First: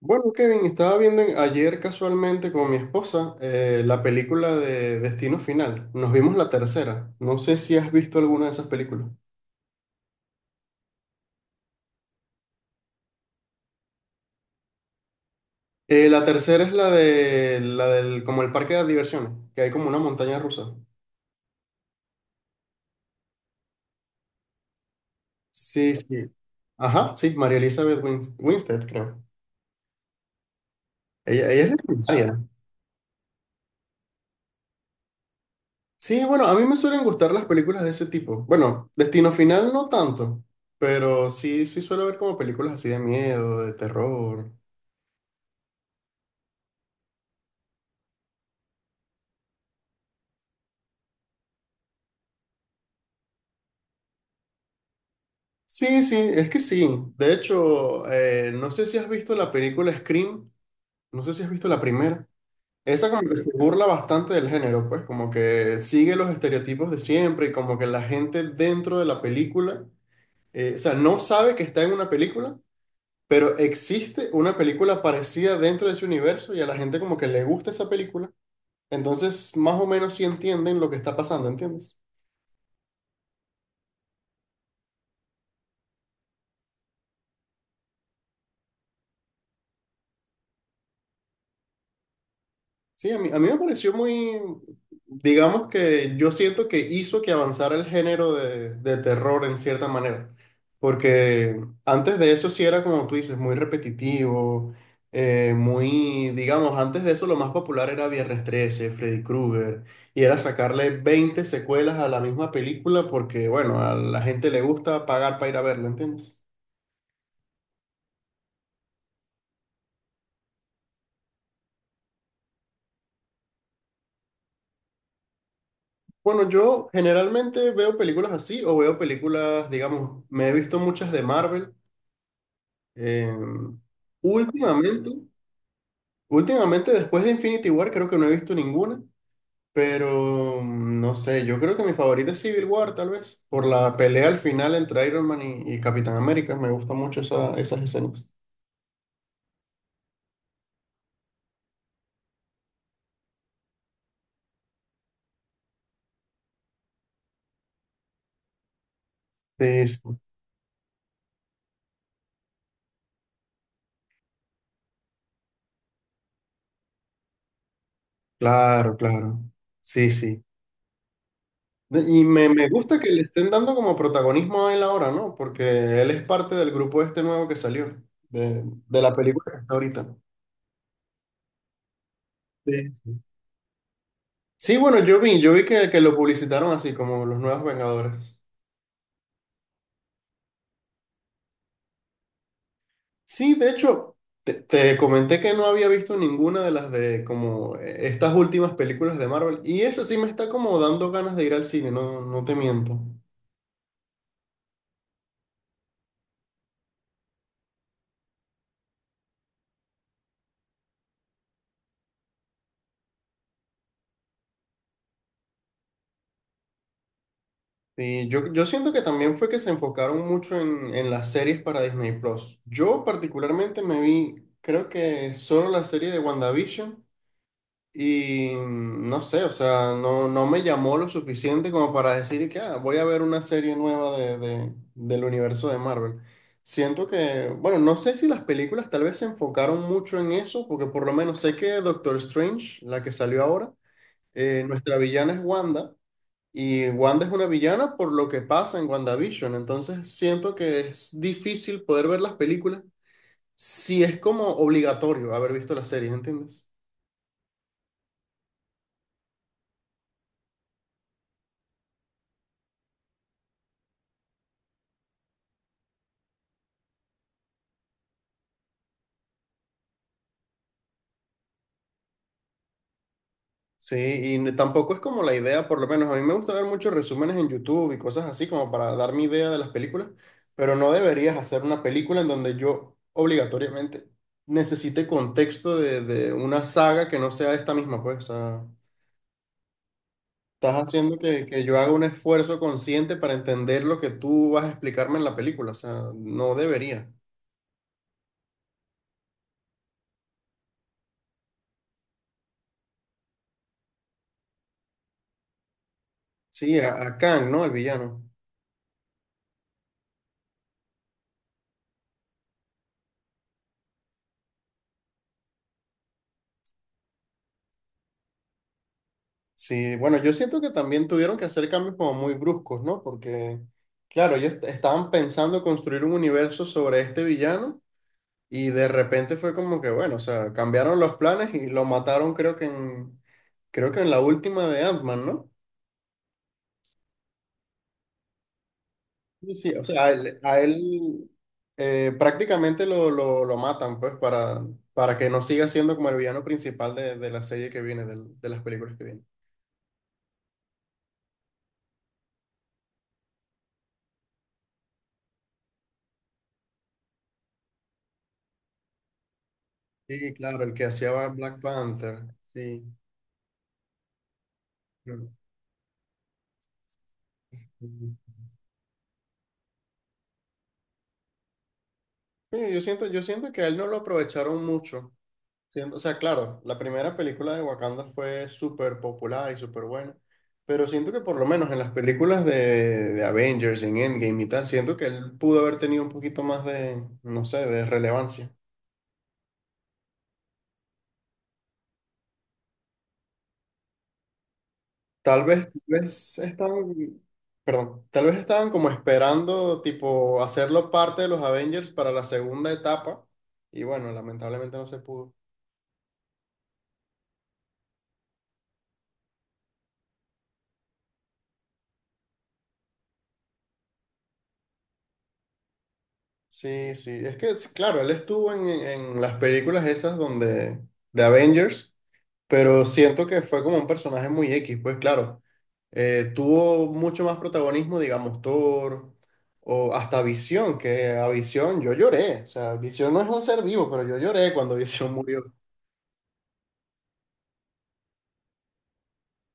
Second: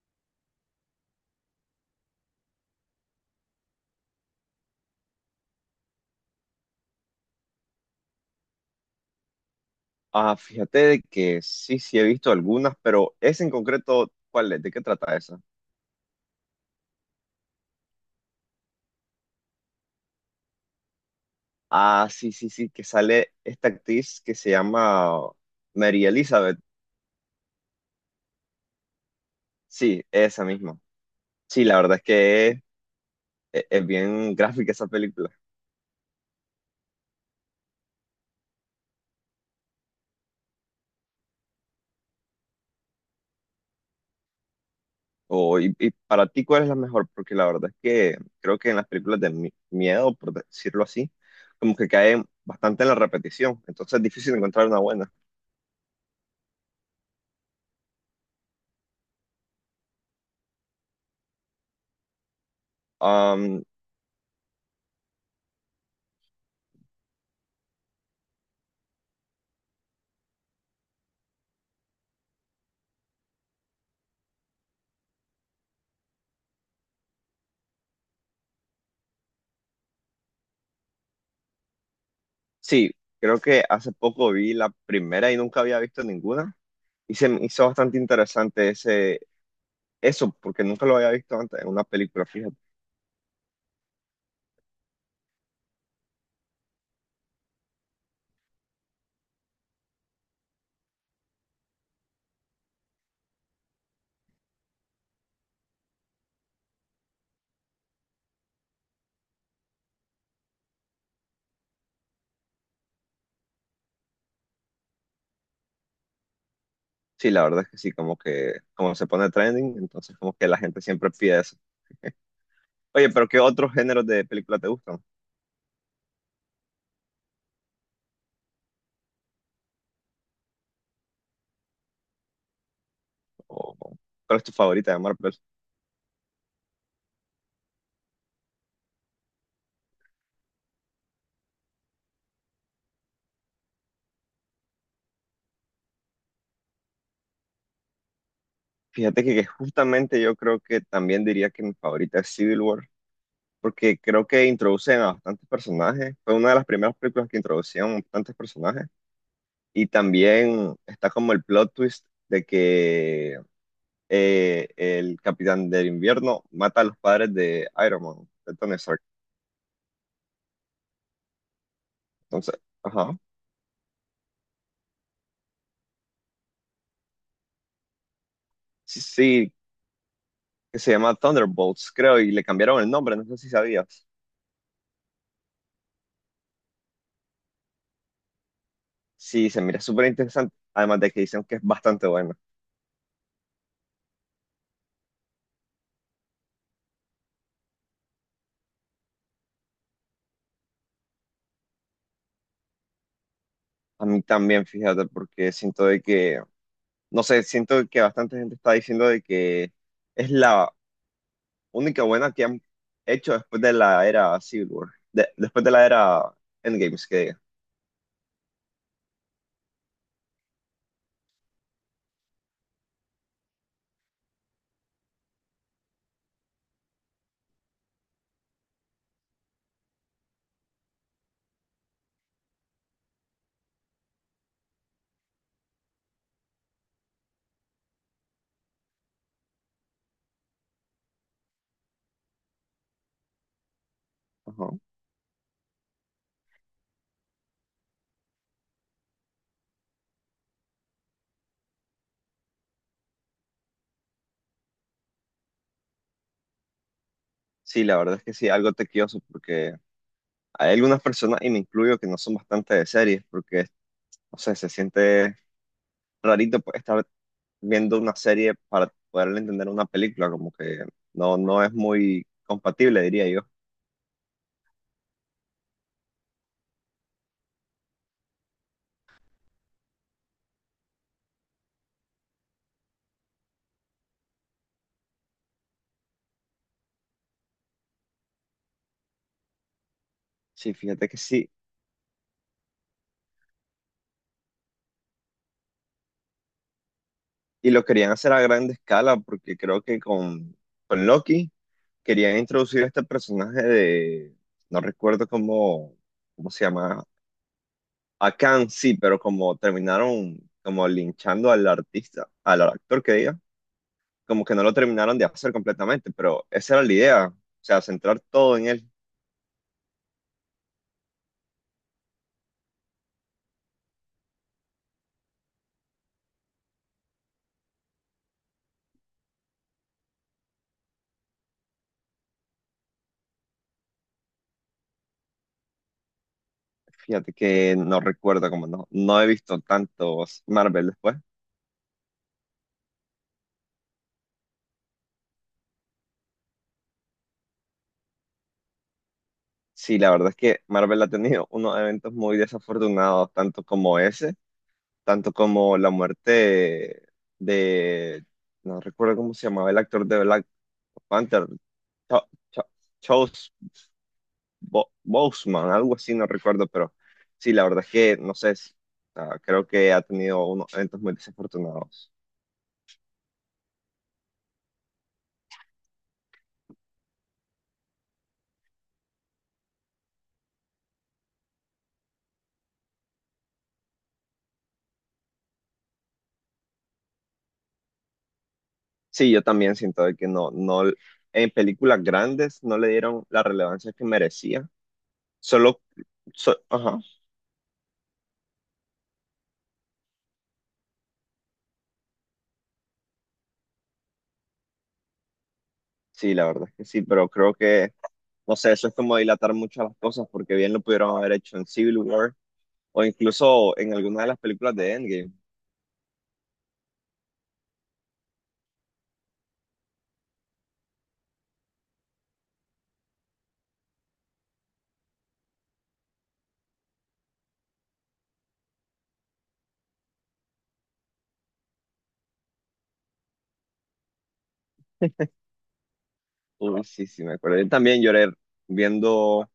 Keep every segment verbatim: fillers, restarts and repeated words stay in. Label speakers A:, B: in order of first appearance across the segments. A: Bueno, Kevin, estaba viendo en- ayer casualmente con mi esposa eh, la película de Destino Final. Nos vimos la tercera. No sé si has visto alguna de esas películas.
B: Ah, fíjate de que sí, sí he visto algunas, pero esa en concreto, ¿cuál es? ¿De qué trata esa?
A: Eh, la tercera es la de la del como el parque de diversiones, que hay como una montaña rusa.
B: Ah, sí, sí, sí, que sale esta actriz que se llama
A: Sí,
B: Mary
A: sí.
B: Elizabeth.
A: Ajá, sí, María Elizabeth Wins- Winstead, creo.
B: Sí, esa misma.
A: Ella, ella
B: Sí,
A: es
B: la verdad es
A: legendaria.
B: que es, es- es bien gráfica esa película.
A: Sí, bueno, a mí me suelen gustar las películas de ese tipo. Bueno, Destino Final no tanto, pero sí, sí suelo ver como películas así de miedo, de terror.
B: O, y, y para ti, ¿cuál es la mejor? Porque la verdad es que creo que en las películas de mi- miedo, por decirlo así, como que caen bastante en la repetición. Entonces es difícil encontrar una buena.
A: Sí, sí, es que sí. De hecho, eh, no sé si has visto la película Scream, no sé si has visto la primera. Esa como que se burla bastante del género, pues como que sigue los estereotipos de siempre y como que la gente dentro de la película, eh, o sea, no sabe que está en una película, pero existe una película parecida dentro de ese universo y a la gente como que le gusta esa película. Entonces, más o menos sí entienden lo que está pasando, ¿entiendes?
B: Sí, creo que hace poco vi la primera y nunca había visto ninguna. Y se me hizo bastante interesante ese, eso, porque nunca lo había visto antes en una película, fíjate.
A: Sí, a mí, a mí me pareció muy, digamos que yo siento que hizo que avanzara el género de, de terror en cierta manera, porque antes de eso sí era como tú dices, muy repetitivo, eh, muy, digamos, antes de eso lo más popular era Viernes trece Freddy Krueger, y era sacarle veinte secuelas a la misma película porque, bueno, a la gente le gusta pagar para ir a verla, ¿entiendes?
B: Sí, la verdad es que sí, como que como se pone trending, entonces como que la gente siempre pide eso. Oye, pero ¿qué otros géneros de película te gustan?
A: Bueno, yo generalmente veo películas así o veo películas, digamos, me he visto muchas de Marvel. Eh,
B: ¿O o cuál es tu favorita de
A: últimamente,
B: Marvel?
A: últimamente después de Infinity War creo que no he visto ninguna, pero mm, no sé, yo creo que mi favorita es Civil War tal vez, por la pelea al final entre Iron Man y, y Capitán América, me gusta mucho esa- esas escenas.
B: Fíjate que, que justamente yo creo que también diría que mi favorita es Civil War, porque creo que introducen a bastantes personajes. Fue una de las primeras películas que introducían bastantes personajes.
A: Sí,
B: Y
A: sí,
B: también está como el plot twist de que eh, el Capitán del Invierno mata a los padres de Iron Man, de Tony
A: claro,
B: Stark.
A: claro, sí, sí. De- Y me,
B: Entonces,
A: me gusta que
B: ajá.
A: le estén dando como protagonismo a él ahora, ¿no? Porque él es parte del grupo este nuevo que salió, de,
B: Sí,
A: de la película
B: sí,
A: que está ahorita.
B: que se llama Thunderbolts, creo, y le cambiaron el
A: Sí,
B: nombre,
A: sí.
B: no sé si sabías.
A: Sí, bueno, yo vi, yo vi que, que lo publicitaron así, como los nuevos Vengadores.
B: Sí, se mira súper interesante, además de que dicen que es bastante bueno.
A: Sí, de hecho, te, te comenté que no había visto ninguna de las de como eh, estas últimas películas de Marvel. Y esa sí me está como dando ganas de ir al cine, no, no te miento.
B: A mí también, fíjate, porque siento de que, no sé, siento que bastante gente está diciendo de que es la única buena que han hecho después de la era Civil War, de- después de la era Endgames, que diga.
A: Sí, yo, yo siento que también fue que se enfocaron mucho en, en las series para Disney Plus. Yo particularmente me vi, creo que solo la serie de WandaVision. Y mm, no sé, o sea, no, no me llamó lo suficiente como para decir que "Ah, voy a ver una serie nueva de, de- del universo de Marvel. Siento que, bueno, no sé si las películas tal vez se enfocaron mucho en eso, porque por lo menos sé que Doctor Strange, la que salió ahora, eh,
B: Ajá.
A: nuestra villana es Wanda, y Wanda es una villana por lo que pasa en WandaVision, entonces siento que es difícil poder ver las películas si es como obligatorio haber visto las series, ¿entiendes?
B: Sí, la verdad es que sí, algo tequioso porque hay algunas personas, y me incluyo, que no son bastante de series, porque, no sé, se siente rarito pues, estar viendo una serie para poder entender una película, como que no, no es muy compatible, diría yo.
A: Sí, y tampoco es como la idea, por lo menos a mí me gusta ver muchos resúmenes en YouTube y cosas así como para dar mi idea de las películas, pero no deberías hacer una película en donde yo obligatoriamente necesite contexto de, de una saga que no sea esta misma, pues, o sea,
B: Sí,
A: estás
B: fíjate
A: haciendo
B: que
A: que,
B: sí.
A: que yo haga un esfuerzo consciente para entender lo que tú vas a explicarme en la película, o sea, no debería.
B: Y lo querían hacer a gran escala porque creo que con, con Loki querían introducir a este personaje de, no recuerdo cómo, cómo se
A: Sí, a,
B: llama,
A: a Kang, ¿no? El villano.
B: Akan sí, pero como terminaron como linchando al artista, al actor que diga, como que no lo terminaron de hacer completamente, pero esa era la idea, o sea, centrar todo en él.
A: Sí, bueno, yo siento que también tuvieron que hacer cambios como muy bruscos, ¿no? Porque, claro, ellos est- estaban pensando construir un universo sobre este villano y de repente fue como que, bueno, o sea, cambiaron los planes y lo mataron creo que en, creo que en la última de Ant-Man, ¿no?
B: Fíjate que no recuerdo, como no, no he
A: Sí,
B: visto
A: sí, o sea, a él,
B: tantos
A: a
B: Marvel después.
A: él, eh, prácticamente lo, lo, lo matan, pues, para, para que no siga siendo como el villano principal de, de la serie que viene, del- de, las películas que vienen.
B: Sí, la verdad es que Marvel ha tenido unos eventos muy desafortunados, tanto como ese tanto como la muerte de, no recuerdo cómo se llamaba el actor de
A: Sí,
B: Black
A: claro, el que hacía
B: Panther,
A: Black Panther,
B: Cho- Cho-
A: sí.
B: Chos Bo-
A: Claro.
B: Boseman, algo así, no recuerdo, pero sí, la verdad es que, no sé, es- ah, creo que ha tenido unos eventos muy desafortunados.
A: Sí, yo siento, yo siento, que a él no lo aprovecharon mucho. Siento- o sea, claro, la primera película de Wakanda fue súper popular y súper buena, pero siento que por lo menos en las películas de, de Avengers, en Endgame y tal, siento que él pudo haber tenido un poquito más de, no sé, de relevancia.
B: Sí, yo también siento de que no, no, en películas grandes no le dieron la relevancia que merecía,
A: Tal vez, tal
B: solo,
A: vez
B: so-
A: estaban,
B: ajá.
A: perdón, tal vez estaban como esperando, tipo, hacerlo parte de los Avengers para la segunda etapa, y bueno, lamentablemente no se pudo.
B: Sí, la verdad es que sí, pero creo que, no sé, eso es como dilatar mucho las cosas, porque bien lo pudieron haber hecho en Civil War o incluso en alguna de las películas de Endgame.
A: Sí, sí, es que sí, claro, él estuvo en, en las películas esas donde de Avengers, pero siento que fue como un personaje muy X, pues claro, eh, tuvo mucho más protagonismo, digamos, Thor o hasta Visión, que a Visión yo lloré, o sea, Visión no es un ser vivo, pero yo lloré cuando Visión murió.
B: Uy, sí, sí, me acuerdo. Yo también lloré viendo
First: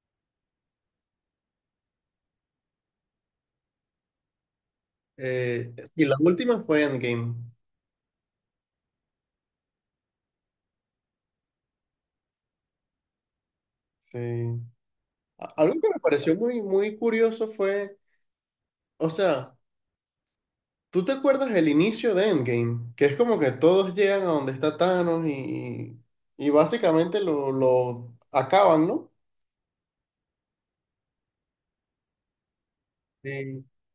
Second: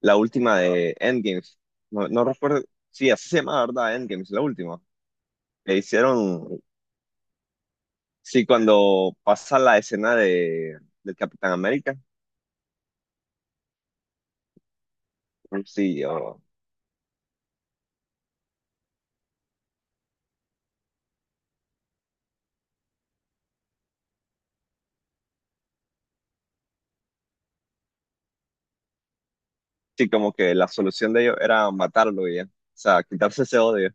B: la última de Endgames. No, no recuerdo, sí, así se llama, ¿verdad? Endgames, la última.
A: Eh,
B: Que
A: y la
B: hicieron,
A: última fue Endgame.
B: sí, cuando pasa la escena de, del Capitán América.
A: Sí. A- Algo que
B: Sí,
A: me pareció
B: yo-
A: muy, muy curioso fue, o sea, ¿tú te acuerdas el inicio de Endgame? Que es como que todos llegan a donde está Thanos y, y básicamente lo, lo acaban, ¿no?
B: sí, como que la solución de ellos era matarlo y ya. O sea, quitarse ese
A: Sí.
B: odio.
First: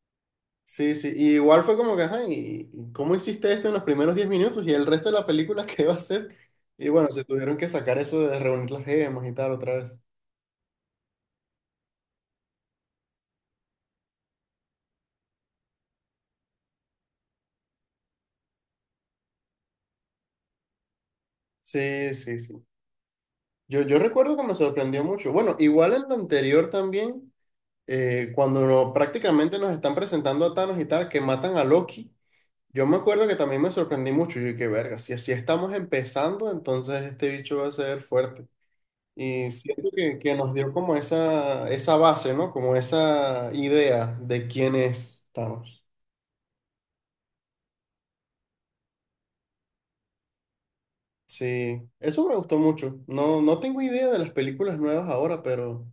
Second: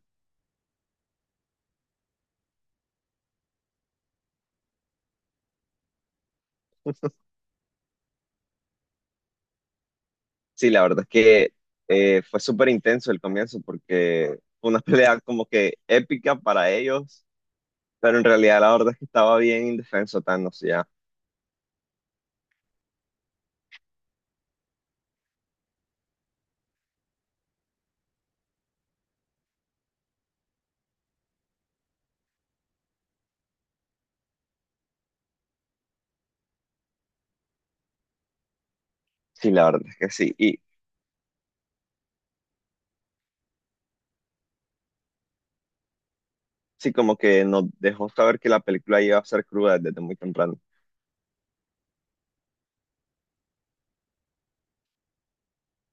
A: Sí, sí. Y igual fue como que, ajá, ¿y y cómo hiciste esto en los primeros diez minutos? Y el resto de la película, ¿qué va a ser? Y bueno, se tuvieron que sacar eso de reunir las gemas y tal otra vez.
B: Sí, la verdad es que eh, fue súper intenso el comienzo porque fue una pelea como que épica para ellos, pero en realidad la verdad es que estaba bien indefenso Thanos ya.
A: Sí, sí, sí. Yo, yo recuerdo que me sorprendió mucho. Bueno, igual en lo anterior también, eh, cuando no- prácticamente nos están presentando a Thanos y tal, que matan a Loki. Yo me acuerdo que también me sorprendí mucho. Yo dije, verga, si así estamos empezando, entonces este bicho va a ser fuerte. Y
B: Sí, la verdad
A: siento
B: es que
A: que, que
B: sí.
A: nos
B: Y
A: dio como esa, esa base, ¿no? Como esa idea de quiénes estamos.
B: sí, como que nos dejó saber que la película iba a ser cruda desde muy temprano.
A: Sí, eso me gustó mucho. No, no tengo idea de las películas nuevas ahora, pero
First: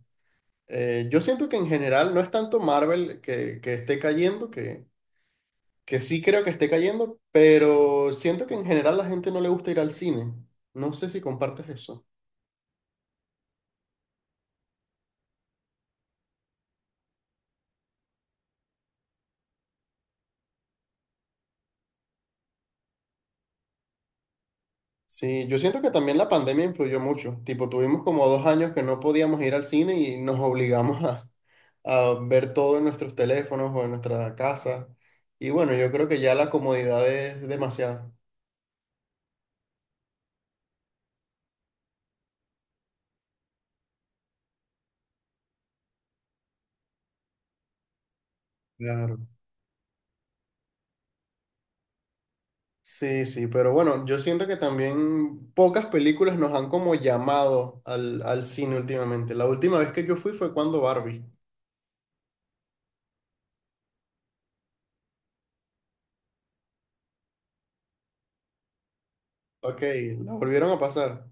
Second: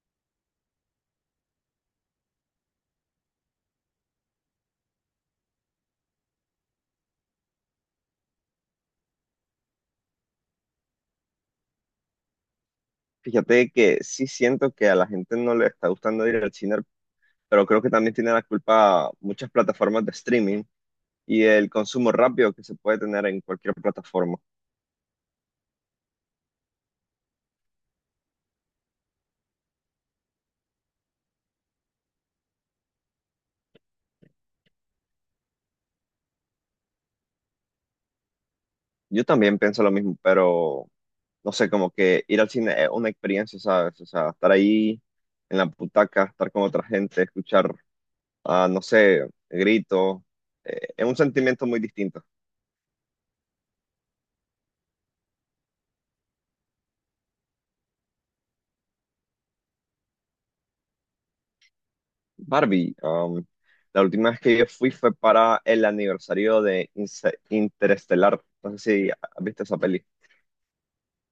A: eh, yo siento que en general no es tanto Marvel que, que esté cayendo, que, que sí creo que esté cayendo, pero siento que en general la gente no le gusta ir al cine. No sé si compartes eso.
B: Fíjate que sí siento que a la gente no le está gustando ir al cine, pero creo que también tiene la culpa muchas plataformas de streaming y el consumo rápido que se puede tener en cualquier plataforma.
A: Sí, yo siento que también la pandemia influyó mucho. Tipo, tuvimos como dos años que no podíamos ir al cine y nos obligamos a, a ver todo en nuestros teléfonos o en nuestra casa. Y bueno, yo creo que ya la comodidad es demasiada.
B: Yo también pienso lo mismo, pero, no sé, como que ir al cine es una experiencia, ¿sabes? O sea, estar ahí en la butaca, estar con otra gente, escuchar, ah, no
A: Claro.
B: sé, gritos, eh, es un sentimiento muy distinto.
A: Sí, sí, pero bueno, yo siento que también pocas películas nos han como llamado al, al cine últimamente. La última vez que yo fui fue cuando Barbie.
B: Barbie, um, la última vez que yo fui fue para el aniversario de Inse- Interestelar. No sé si viste esa
A: Ok,
B: peli.
A: la volvieron a pasar.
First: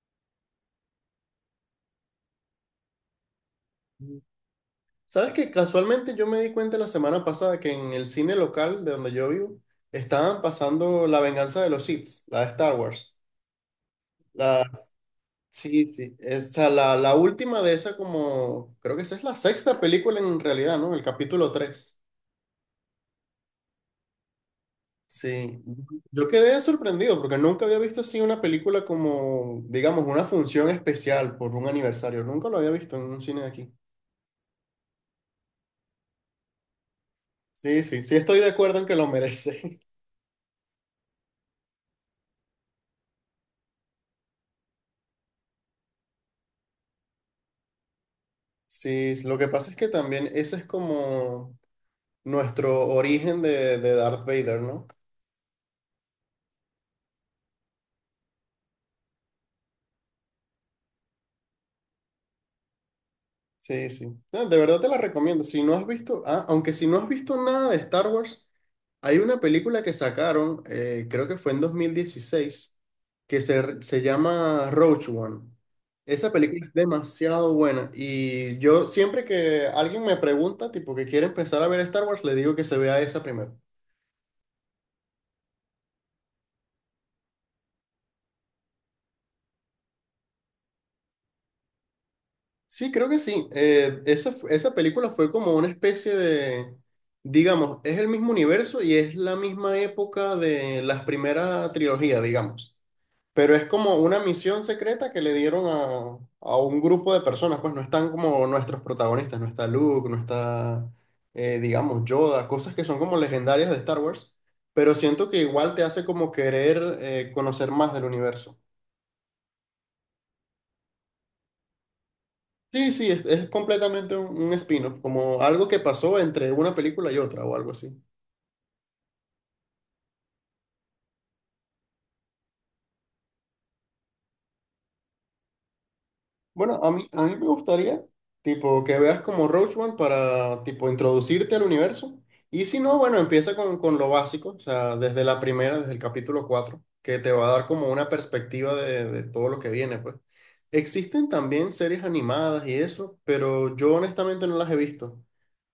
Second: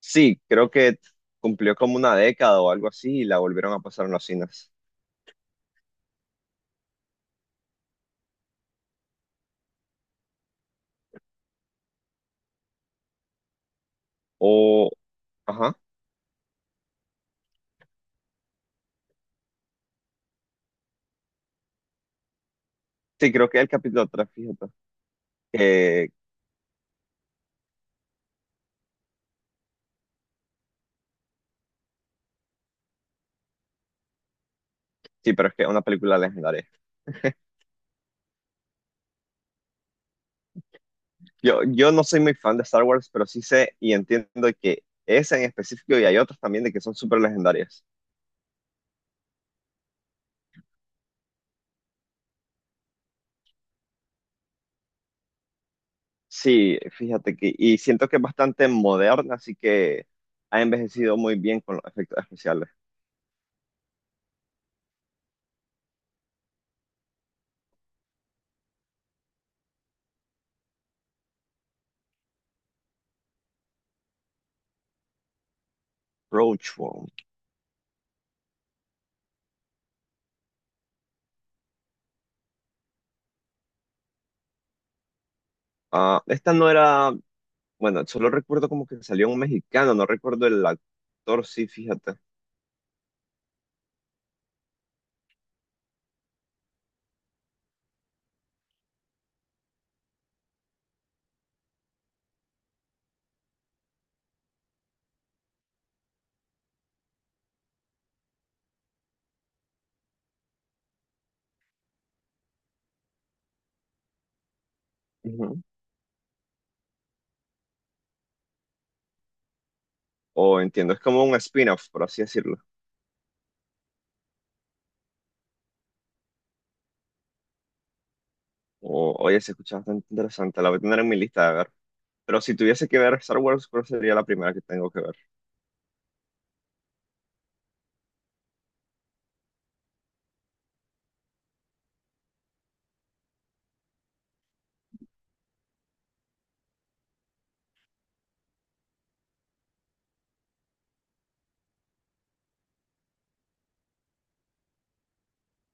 B: Sí, creo que cumplió como una década o algo así y la volvieron a pasar en los cines.
A: Sabes que casualmente yo me di cuenta la semana pasada que en el cine local de donde yo vivo estaban pasando La Venganza de los Sith, la de Star Wars. La,
B: O, ajá,
A: sí, sí, esa, la, la última de esa como, creo que esa es la sexta película en realidad, ¿no? El capítulo tres.
B: sí, creo que es el capítulo tres, fíjate.
A: Sí,
B: Que,
A: yo quedé sorprendido porque nunca había visto así una película como, digamos, una función especial por un aniversario. Nunca lo había visto en un cine de aquí.
B: sí, pero es que es una película legendaria.
A: Sí, sí, sí, estoy de acuerdo en que lo merece.
B: Yo, yo no soy muy fan de Star Wars, pero sí sé y entiendo que esa en específico y hay otras también de que son súper legendarias.
A: Sí, lo que pasa es que también ese es como nuestro origen de, de Darth Vader, ¿no?
B: Sí, fíjate que, y siento que es bastante moderna, así que ha envejecido muy bien con los efectos especiales.
A: Sí, sí. No, de verdad te la recomiendo. Si no has visto, ah, aunque si no has visto nada de Star Wars, hay una película que sacaron, eh, creo que fue en dos mil dieciséis, que se, se llama Rogue One. Esa película es
B: Roachbone.
A: demasiado buena y yo siempre que alguien me pregunta, tipo que quiere empezar a ver Star Wars, le digo que se vea esa primero.
B: Ah, esta no era, bueno, solo recuerdo como que salió un mexicano, no recuerdo el actor, sí, fíjate.
A: Sí, creo que sí. Eh, esa, fu- esa película fue como una especie de, digamos, es el mismo universo y es la misma época de las primeras trilogías, digamos. Pero es como una misión secreta que le dieron a, a un grupo de personas, pues no están como nuestros protagonistas, no está Luke, no está, eh, digamos, Yoda, cosas que son como legendarias de Star Wars, pero siento que
B: Ujú.
A: igual te hace como querer eh, conocer más del universo.
B: O entiendo, es como un spin-off, por así decirlo.
A: Sí, sí, es, es, completamente un, un spin-off, como algo que pasó entre una película y otra o algo así.
B: O, oye, se escucha bastante interesante, la voy a tener en mi lista de ver. Pero si tuviese que ver Star Wars, ¿cuál sería la primera que tengo que ver?
A: Bueno, a mí, a mí me gustaría, tipo, que veas como Rogue One para, tipo, introducirte al universo. Y si no, bueno, empieza con, con lo básico, o sea, desde la primera, desde el capítulo cuatro que te va a dar como una perspectiva de, de todo lo que viene, pues. Existen también series animadas y eso, pero yo honestamente no las he visto.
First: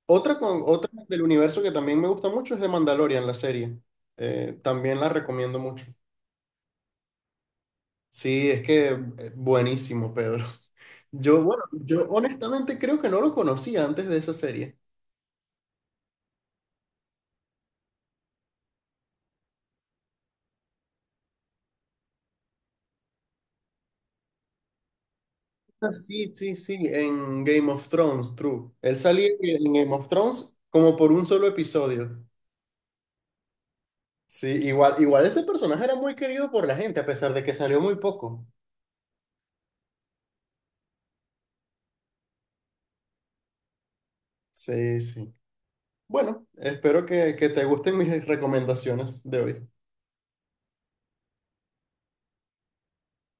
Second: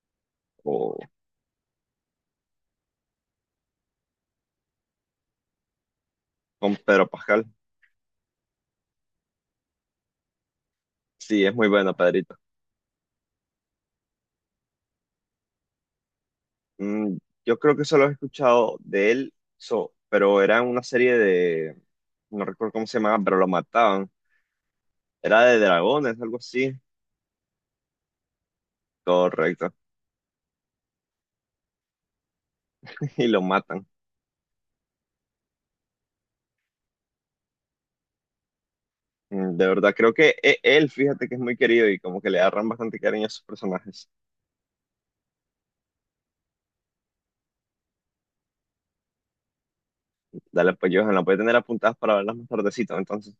A: Otra, con, otra
B: O
A: del universo que también me gusta mucho es de Mandalorian, la serie. Eh, también la recomiendo mucho.
B: con Pedro Pascal.
A: Sí, es que eh, buenísimo, Pedro. Yo,
B: Sí, es
A: bueno,
B: muy bueno,
A: yo
B: Pedrito.
A: honestamente creo que no lo conocía antes de esa serie.
B: Mm, yo creo que solo he escuchado de él, so- pero era una serie de, no recuerdo cómo se llamaba, pero lo mataban. Era de
A: Ah,
B: dragones,
A: sí,
B: algo
A: sí, sí,
B: así.
A: en Game of Thrones, true. Él salía en
B: Correcto.
A: Game of Thrones como por un solo episodio.
B: Y lo matan.
A: Sí, igual, igual ese personaje era muy querido por la gente, a pesar de que salió muy poco.
B: Mm, De verdad, creo que e- él, fíjate que es muy querido y como que le agarran bastante cariño a sus personajes.
A: Sí, sí. Bueno, espero que, que te gusten mis recomendaciones de hoy.
B: Dale, pues yo la voy a tener apuntadas para verlas más tardecito, entonces.